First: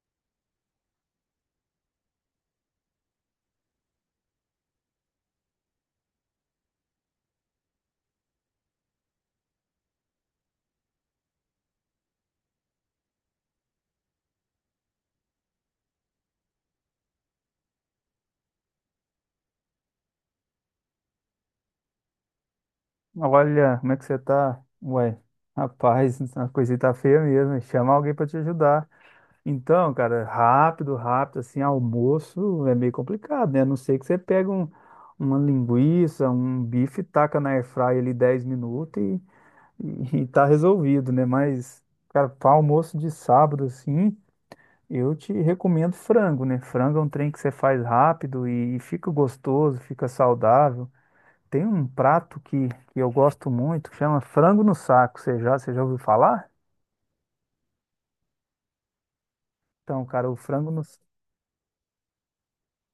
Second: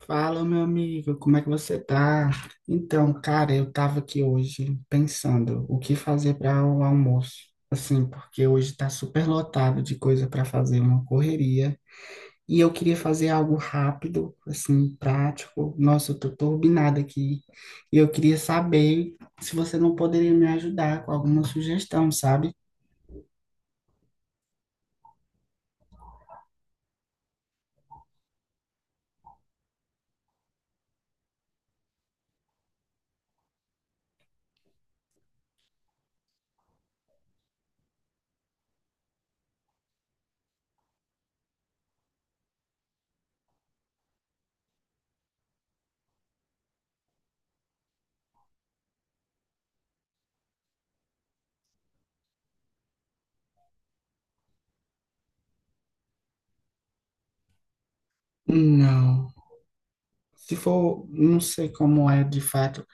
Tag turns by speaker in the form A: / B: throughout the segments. A: Fala, meu amigo, como é que você tá? Então, cara, eu tava aqui hoje pensando o que fazer para o almoço. Assim, porque hoje tá super lotado de coisa para fazer, uma correria. E eu queria fazer algo rápido, assim, prático. Nossa, eu tô turbinada aqui. E eu queria saber se você não poderia me ajudar com alguma sugestão, sabe?
B: Olha, como é que você tá? Ué, rapaz, a coisa tá feia mesmo, hein? Chama alguém pra te ajudar. Então, cara, rápido, rápido, assim, almoço é meio complicado, né? A não ser que você pega uma linguiça, um bife, taca na airfryer ali 10 minutos e tá resolvido, né? Mas, cara, para almoço de sábado, assim, eu te recomendo frango, né? Frango é um trem que você faz rápido e fica gostoso, fica saudável. Tem um prato que eu gosto muito, que chama frango no saco. Você já ouviu falar?
A: Não.
B: Então, cara, o
A: Se
B: frango no...
A: for, não sei como é de fato.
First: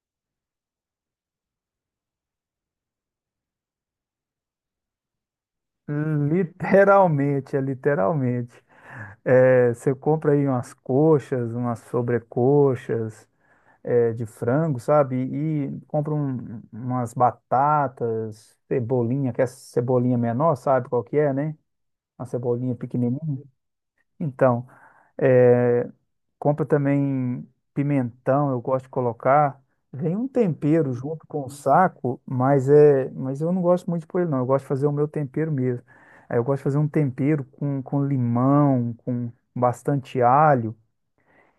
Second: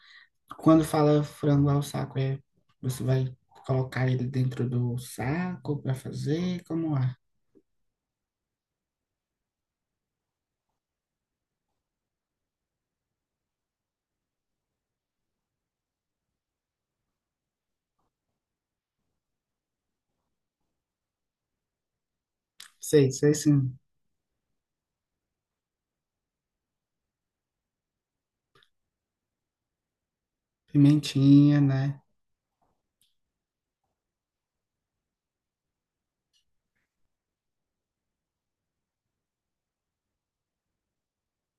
A: Quando fala frango ao saco, é, você vai colocar ele dentro do saco para fazer? Como é?
B: Literalmente. É, você compra aí umas coxas, umas sobrecoxas de frango, sabe? E compra umas batatas, cebolinha, que é cebolinha menor, sabe qual que é, né? Uma cebolinha
A: Sei, sei
B: pequenininha.
A: sim.
B: Então, é, Compra também pimentão, eu gosto de colocar. Vem um tempero junto com o
A: Pimentinha, né?
B: saco, mas eu não gosto muito de pôr ele, não. Eu gosto de fazer o meu tempero mesmo. Aí eu gosto de fazer um tempero com limão, com bastante alho.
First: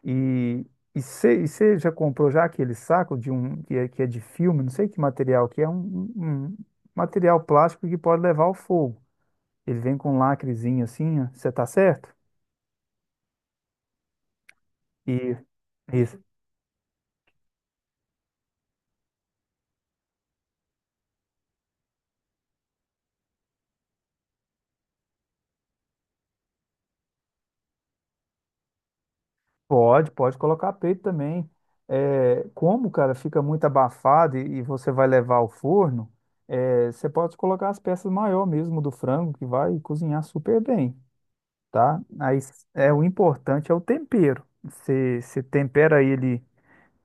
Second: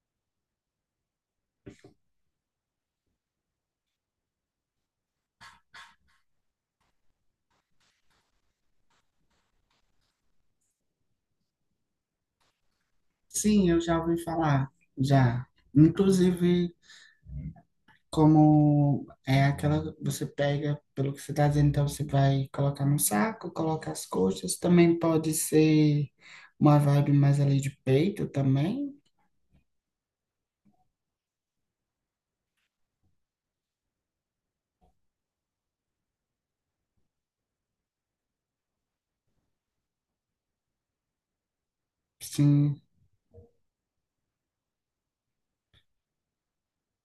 B: E e você já comprou já aquele saco de um que é de filme, não sei que material, que é um material plástico que pode levar ao fogo. Ele vem com um lacrezinho assim, você tá certo?
A: Sim, eu já ouvi falar,
B: E
A: já.
B: isso.
A: Inclusive, como é aquela, você pega, pelo que você está dizendo, então você vai colocar no saco, coloca as coxas, também pode ser uma vibe mais ali de peito também.
B: Pode, pode colocar peito também. É, como, cara, fica muito abafado e você vai levar ao forno, você pode colocar as peças maior mesmo do frango, que vai cozinhar super bem, tá? Aí s-
A: Sim,
B: é, o importante é o tempero. Você tempera ele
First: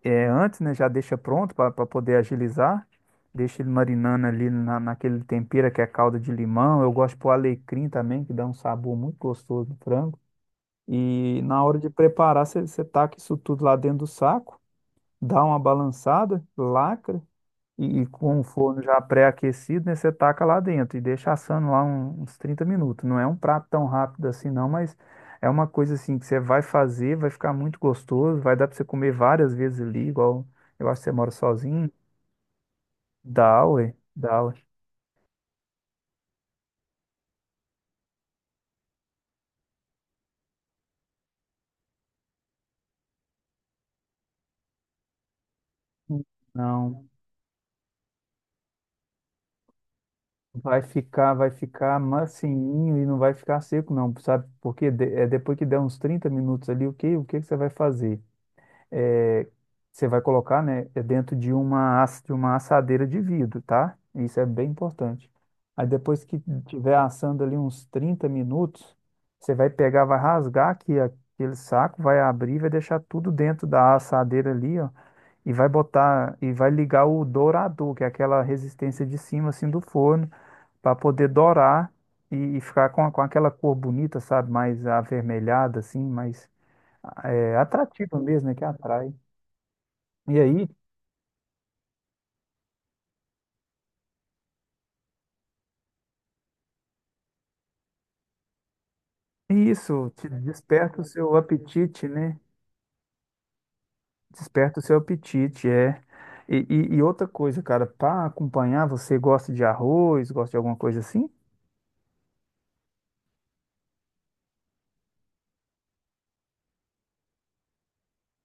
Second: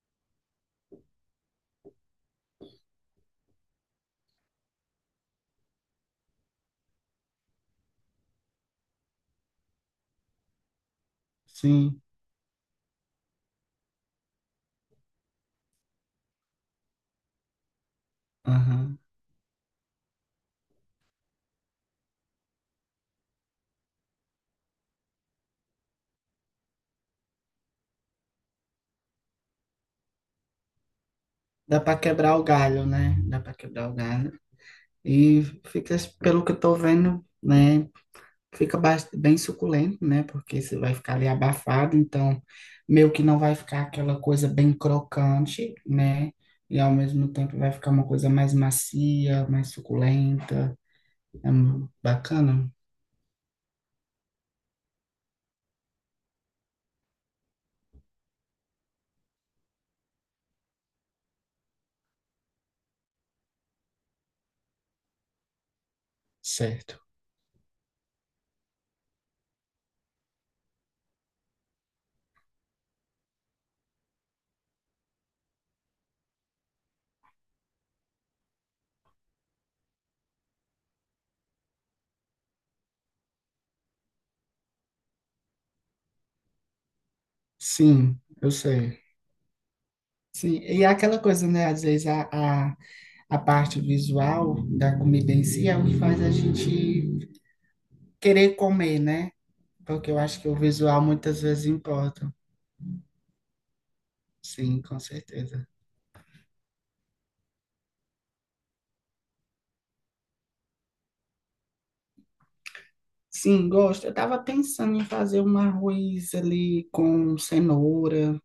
B: antes, né? Já deixa pronto para poder agilizar. Deixa ele marinando ali naquele tempero que é calda de limão. Eu gosto de pôr alecrim também, que dá um sabor muito gostoso no frango. E na hora de
A: sim.
B: preparar, você taca isso tudo lá dentro do saco, dá uma balançada, lacra, e com o forno
A: Aham.
B: já pré-aquecido, né, você taca lá dentro e deixa assando lá uns 30 minutos. Não é um prato tão rápido assim, não, mas é uma coisa assim que você vai fazer, vai ficar muito gostoso, vai dar para você comer várias vezes ali, igual eu acho que você mora
A: Dá
B: sozinho.
A: para quebrar o galho, né? Dá para
B: Dá,
A: quebrar o
B: ué,
A: galho.
B: dá, ué.
A: E fica, pelo que eu tô vendo, né? Fica bem suculento, né? Porque você vai ficar ali abafado, então meio que não vai ficar aquela coisa bem crocante, né? E ao
B: Não.
A: mesmo tempo vai ficar uma coisa mais macia, mais suculenta.
B: Vai ficar, vai
A: É
B: ficar
A: bacana?
B: macinho e não vai ficar seco, não, sabe? Porque é depois que der uns 30 minutos ali, o que que você vai fazer? É, você vai colocar, né, é dentro de uma assadeira de vidro, tá? Isso é bem importante. Aí depois que tiver
A: Certo.
B: assando ali uns 30 minutos, você vai pegar, vai rasgar aqui aquele saco, vai abrir, vai deixar tudo dentro da assadeira ali, ó, e vai botar, e vai ligar o dourador, que é aquela resistência de cima, assim, do forno para poder dourar e ficar com aquela cor bonita, sabe? Mais avermelhada, assim, mais
A: Sim,
B: atrativa mesmo,
A: eu
B: né? Que
A: sei.
B: atrai. E
A: Sim,
B: aí,
A: e é aquela coisa, né? Às vezes a, a parte visual da comida em si é o que faz a gente querer comer, né?
B: isso
A: Porque eu
B: te
A: acho que o visual
B: desperta o seu
A: muitas vezes
B: apetite,
A: importa.
B: né? Desperta o
A: Sim,
B: seu
A: com certeza.
B: apetite, é. E outra coisa, cara, para acompanhar, você gosta de arroz, gosta de alguma coisa assim?
A: Sim, gosto. Eu estava pensando em fazer um arroz ali com cenoura,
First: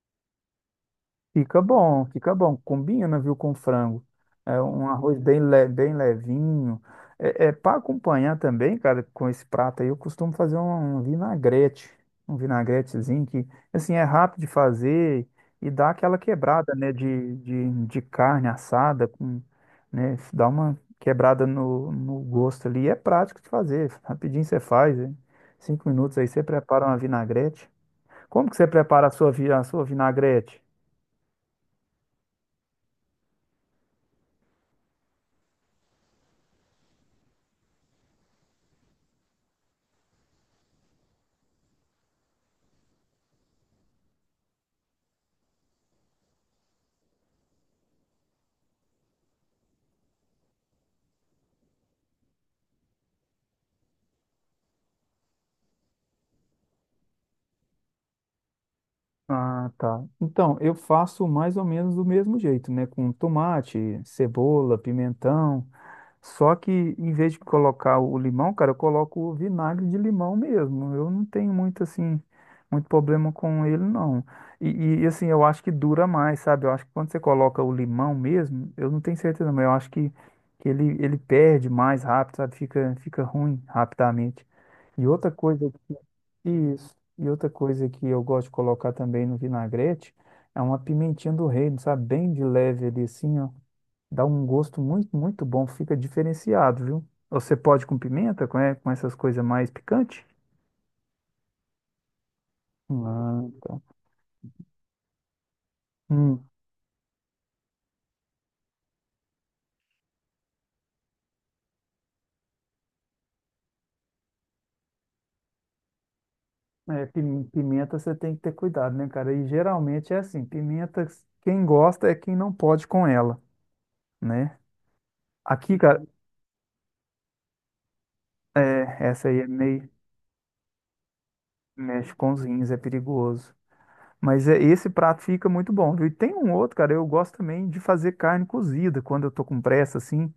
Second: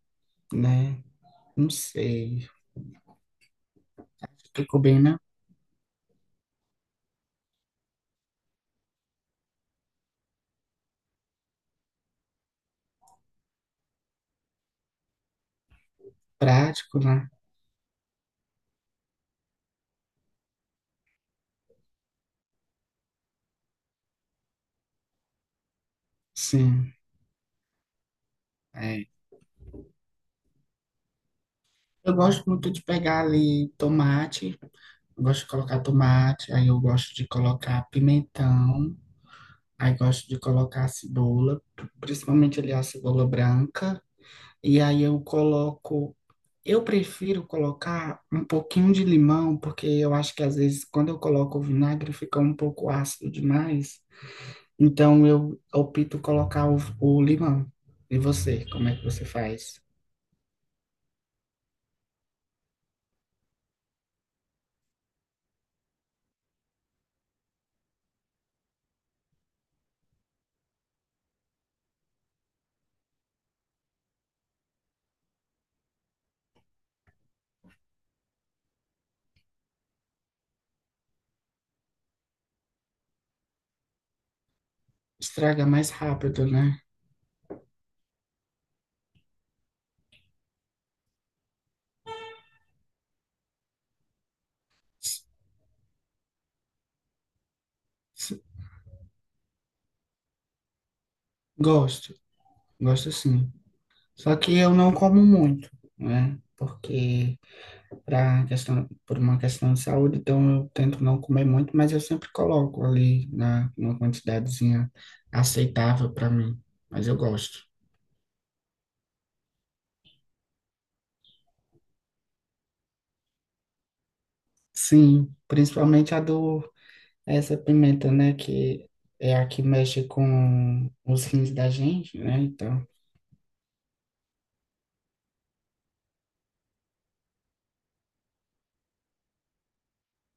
A: né?
B: Fica
A: Não
B: bom, fica
A: sei.
B: bom. Combina, viu, com frango. É
A: Ficou
B: um
A: bem,
B: arroz
A: né?
B: bem levinho. É para acompanhar também, cara, com esse prato aí, eu costumo fazer um vinagrete. Um vinagretezinho que, assim, é rápido de fazer e dá aquela quebrada, né,
A: Prático, né?
B: de carne assada, com, né, dá uma quebrada no gosto ali. E é prático de fazer. Rapidinho você faz, hein? 5 minutos aí você prepara
A: Sim.
B: uma vinagrete. Como que você
A: É.
B: prepara a sua vinagrete?
A: Eu gosto muito de pegar ali tomate. Eu gosto de colocar tomate. Aí eu gosto de colocar pimentão. Aí gosto de colocar cebola, principalmente ali a cebola branca. E aí eu coloco, eu prefiro colocar um pouquinho de limão, porque eu acho que às vezes quando eu coloco o vinagre fica um pouco ácido demais. Então eu opto colocar o limão. E você, como é que você
B: Ah,
A: faz?
B: tá. Então, eu faço mais ou menos do mesmo jeito, né? Com tomate, cebola, pimentão. Só que em vez de colocar o limão, cara, eu coloco o vinagre de limão mesmo. Eu não tenho muito assim, muito problema com ele, não. E, assim, eu acho que dura mais, sabe? Eu acho que quando você coloca o limão mesmo, eu não tenho certeza, mas eu acho que ele, ele perde mais rápido, sabe? Fica ruim rapidamente. E outra
A: Estraga
B: coisa
A: mais rápido, né?
B: isso. E outra coisa que eu gosto de colocar também no vinagrete é uma pimentinha do reino, sabe? Bem de leve ali assim, ó. Dá um gosto muito,
A: S-
B: muito bom, fica diferenciado, viu? Você pode com
A: s-
B: pimenta, com essas coisas mais picantes?
A: Gosto, gosto
B: Ah,
A: sim.
B: tá.
A: Só que eu não como muito, né?
B: Hum.
A: Porque para questão, por uma questão de saúde, então eu tento não comer muito, mas eu sempre coloco ali na, uma quantidadezinha aceitável para mim,
B: É,
A: mas eu gosto.
B: pimenta você tem que ter cuidado, né, cara? E geralmente é assim, pimenta quem gosta é quem não pode com ela, né?
A: Sim,
B: Aqui, cara,
A: principalmente a do, essa pimenta, né, que
B: essa
A: é
B: aí é
A: a que
B: meio
A: mexe com os rins da
B: mexe
A: gente,
B: com
A: né,
B: os rins, é
A: então.
B: perigoso. Mas esse prato fica muito bom, viu? E tem um outro, cara, eu gosto também de fazer carne cozida quando eu tô com pressa, assim.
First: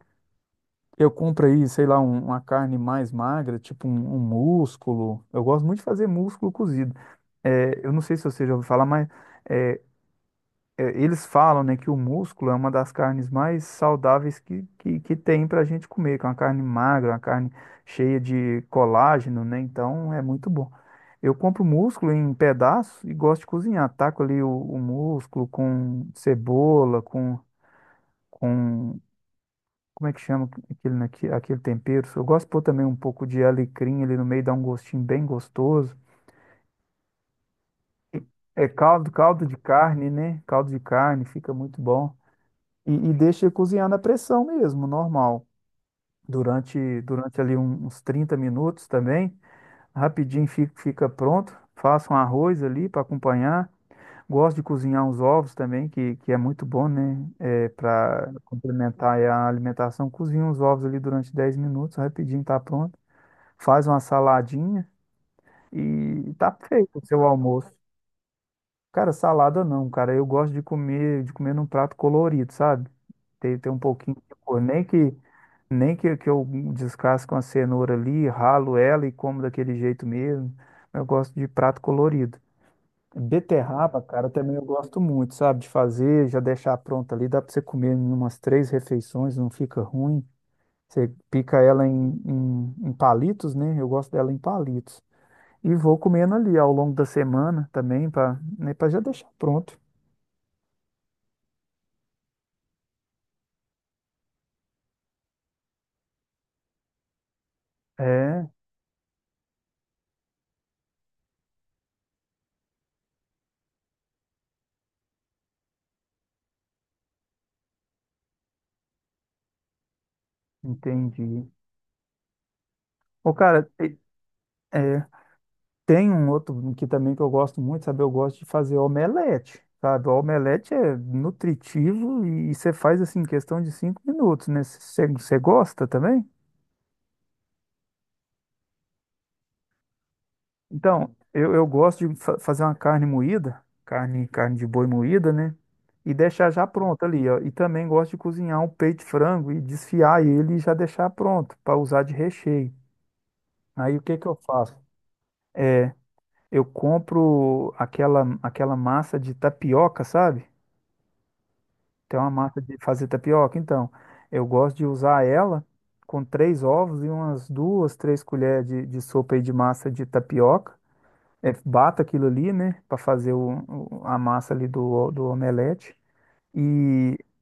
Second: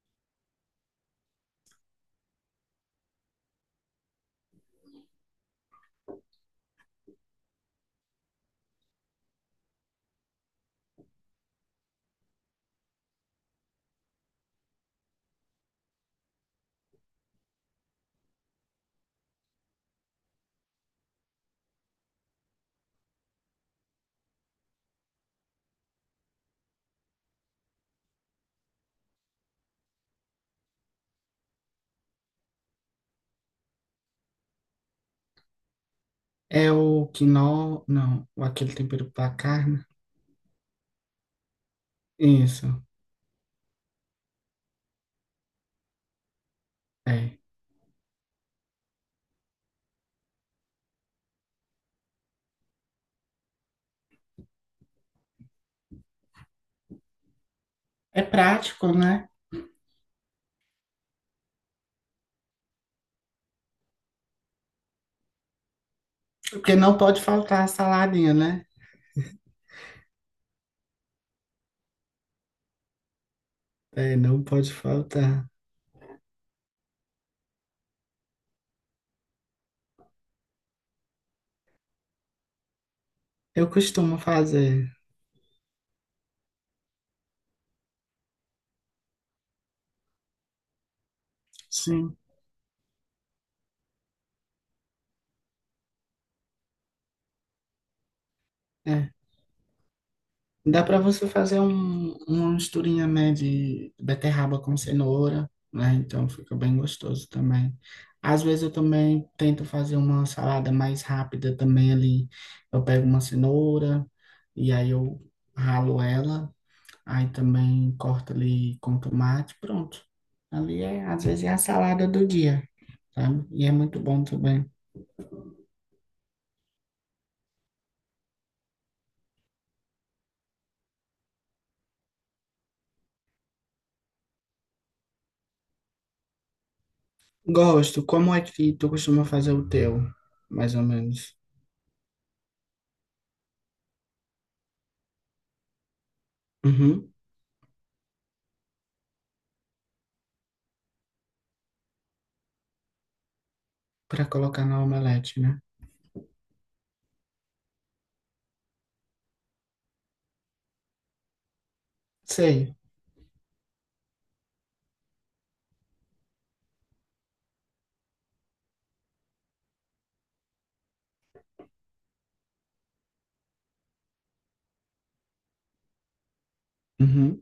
B: Eu compro aí, sei lá, uma carne mais magra, tipo um músculo. Eu gosto muito de fazer músculo cozido. É, eu não sei se você já ouviu falar, mas é, eles falam, né, que o músculo é uma das carnes mais saudáveis que tem para a gente comer, que é uma carne magra, uma carne cheia de colágeno, né? Então é muito bom. Eu compro músculo em pedaços e gosto de cozinhar. Taco ali o músculo com cebola, com. Como é que chama aquele tempero? Eu gosto de pôr também um pouco de alecrim ali no meio, dá um gostinho bem gostoso.
A: É o quinó, não, o
B: É
A: aquele tempero
B: caldo,
A: para
B: caldo de
A: carne.
B: carne, né? Caldo de carne, fica muito bom.
A: Isso,
B: E deixa ele cozinhar na pressão mesmo, normal. Durante,
A: é.
B: durante ali uns 30 minutos também, rapidinho fica pronto. Faça um arroz ali para acompanhar. Gosto de cozinhar uns ovos também, que é muito bom, né? É,
A: É
B: para
A: prático,
B: complementar aí
A: né?
B: a alimentação. Cozinha uns ovos ali durante 10 minutos, rapidinho tá pronto. Faz uma saladinha e tá
A: Porque não
B: feito o
A: pode
B: seu
A: faltar a
B: almoço.
A: saladinha, né?
B: Cara, salada não, cara. Eu gosto de comer num prato colorido, sabe? Tem um pouquinho
A: É,
B: de
A: não
B: cor.
A: pode
B: Nem que,
A: faltar.
B: nem que, que eu descasco uma cenoura ali, ralo ela e como daquele jeito mesmo. Eu gosto de prato colorido.
A: Eu
B: Beterraba,
A: costumo
B: cara, também eu
A: fazer.
B: gosto muito, sabe? De fazer, já deixar pronta ali. Dá pra você comer em umas 3 refeições, não fica ruim. Você pica ela
A: Sim,
B: em palitos, né? Eu gosto dela em palitos. E vou comendo ali ao longo da semana também, para já
A: é.
B: deixar pronto.
A: Dá para você fazer um, uma misturinha, né, de beterraba com cenoura, né? Então fica bem gostoso também. Às
B: É,
A: vezes eu também tento fazer uma salada mais rápida também ali. Eu pego uma cenoura e aí eu ralo ela, aí também corto ali com tomate, pronto. Ali é, às vezes é
B: entendi.
A: a salada do dia,
B: Ô,
A: sabe? E
B: cara,
A: é muito bom também.
B: é, tem um outro que também que eu gosto muito, sabe? Eu gosto de fazer omelete, sabe? O omelete é nutritivo e você faz assim em questão de 5 minutos, né? Você gosta também?
A: Gosto. Como é que tu costuma fazer o teu, mais ou
B: Então,
A: menos?
B: eu gosto de fazer uma carne moída, carne de boi moída, né? E deixar já pronto
A: Uhum.
B: ali, ó. E também gosto de cozinhar um peito de frango e desfiar ele e já deixar pronto para usar de recheio. Aí o que
A: Para
B: que eu
A: colocar
B: faço?
A: na omelete, né?
B: É, Eu compro aquela massa de tapioca, sabe? Tem uma massa
A: Sei.
B: de fazer tapioca. Então, eu gosto de usar ela com 3 ovos e umas duas, três colheres de sopa aí de massa de tapioca. É, bato aquilo ali, né? Para fazer a massa ali do omelete. E
A: Uhum.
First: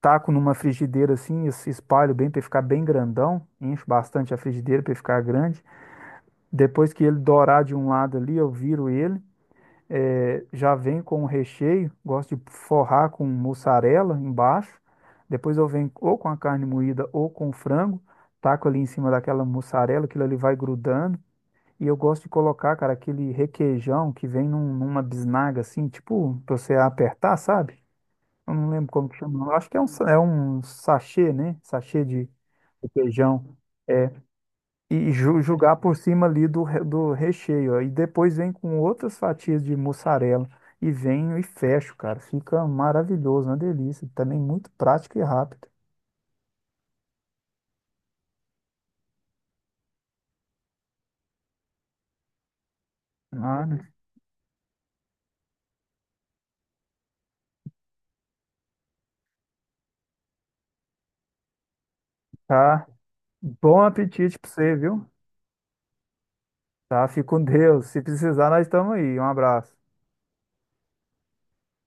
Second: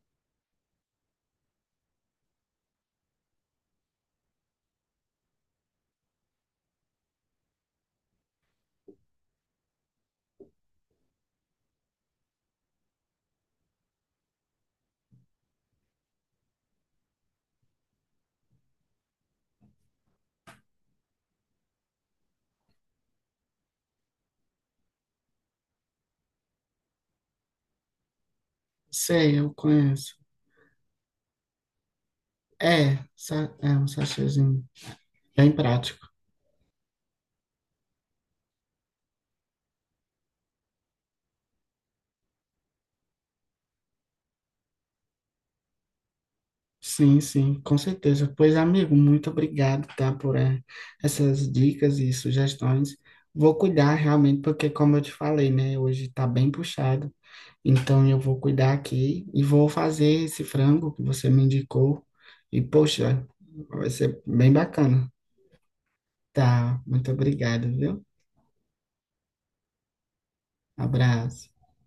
B: taco numa frigideira assim, espalho bem para ficar bem grandão. Encho bastante a frigideira para ficar grande. Depois que ele dourar de um lado ali, eu viro ele. Já vem com o recheio, gosto de forrar com mussarela embaixo. Depois eu venho ou com a carne moída ou com o frango, taco ali em cima daquela mussarela, aquilo ali vai grudando. E eu gosto de colocar, cara, aquele requeijão que vem numa bisnaga assim, tipo, pra você apertar, sabe? Eu não lembro como que
A: Sei,
B: chama. Eu
A: eu
B: acho que é um, sa-
A: conheço.
B: é um sachê, né? Sachê de
A: É,
B: requeijão.
A: é um
B: É,
A: sachêzinho.
B: e
A: Bem
B: julgar por
A: prático.
B: cima ali do recheio. E depois vem com outras fatias de mussarela. E venho e fecho, cara. Fica maravilhoso, uma delícia. Também muito prático e rápido.
A: Sim, sim, com certeza. Pois, amigo, muito obrigado, tá, por essas dicas e sugestões. Vou
B: Mano,
A: cuidar realmente, porque como eu te falei, né, hoje tá bem puxado. Então eu vou cuidar aqui e vou fazer esse frango que você me indicou. E,
B: tá.
A: poxa,
B: Bom
A: vai ser
B: apetite pra
A: bem
B: você, viu?
A: bacana. Tá,
B: Tá,
A: muito
B: fique com
A: obrigado,
B: Deus. Se
A: viu?
B: precisar, nós estamos aí. Um abraço.
A: Abraço.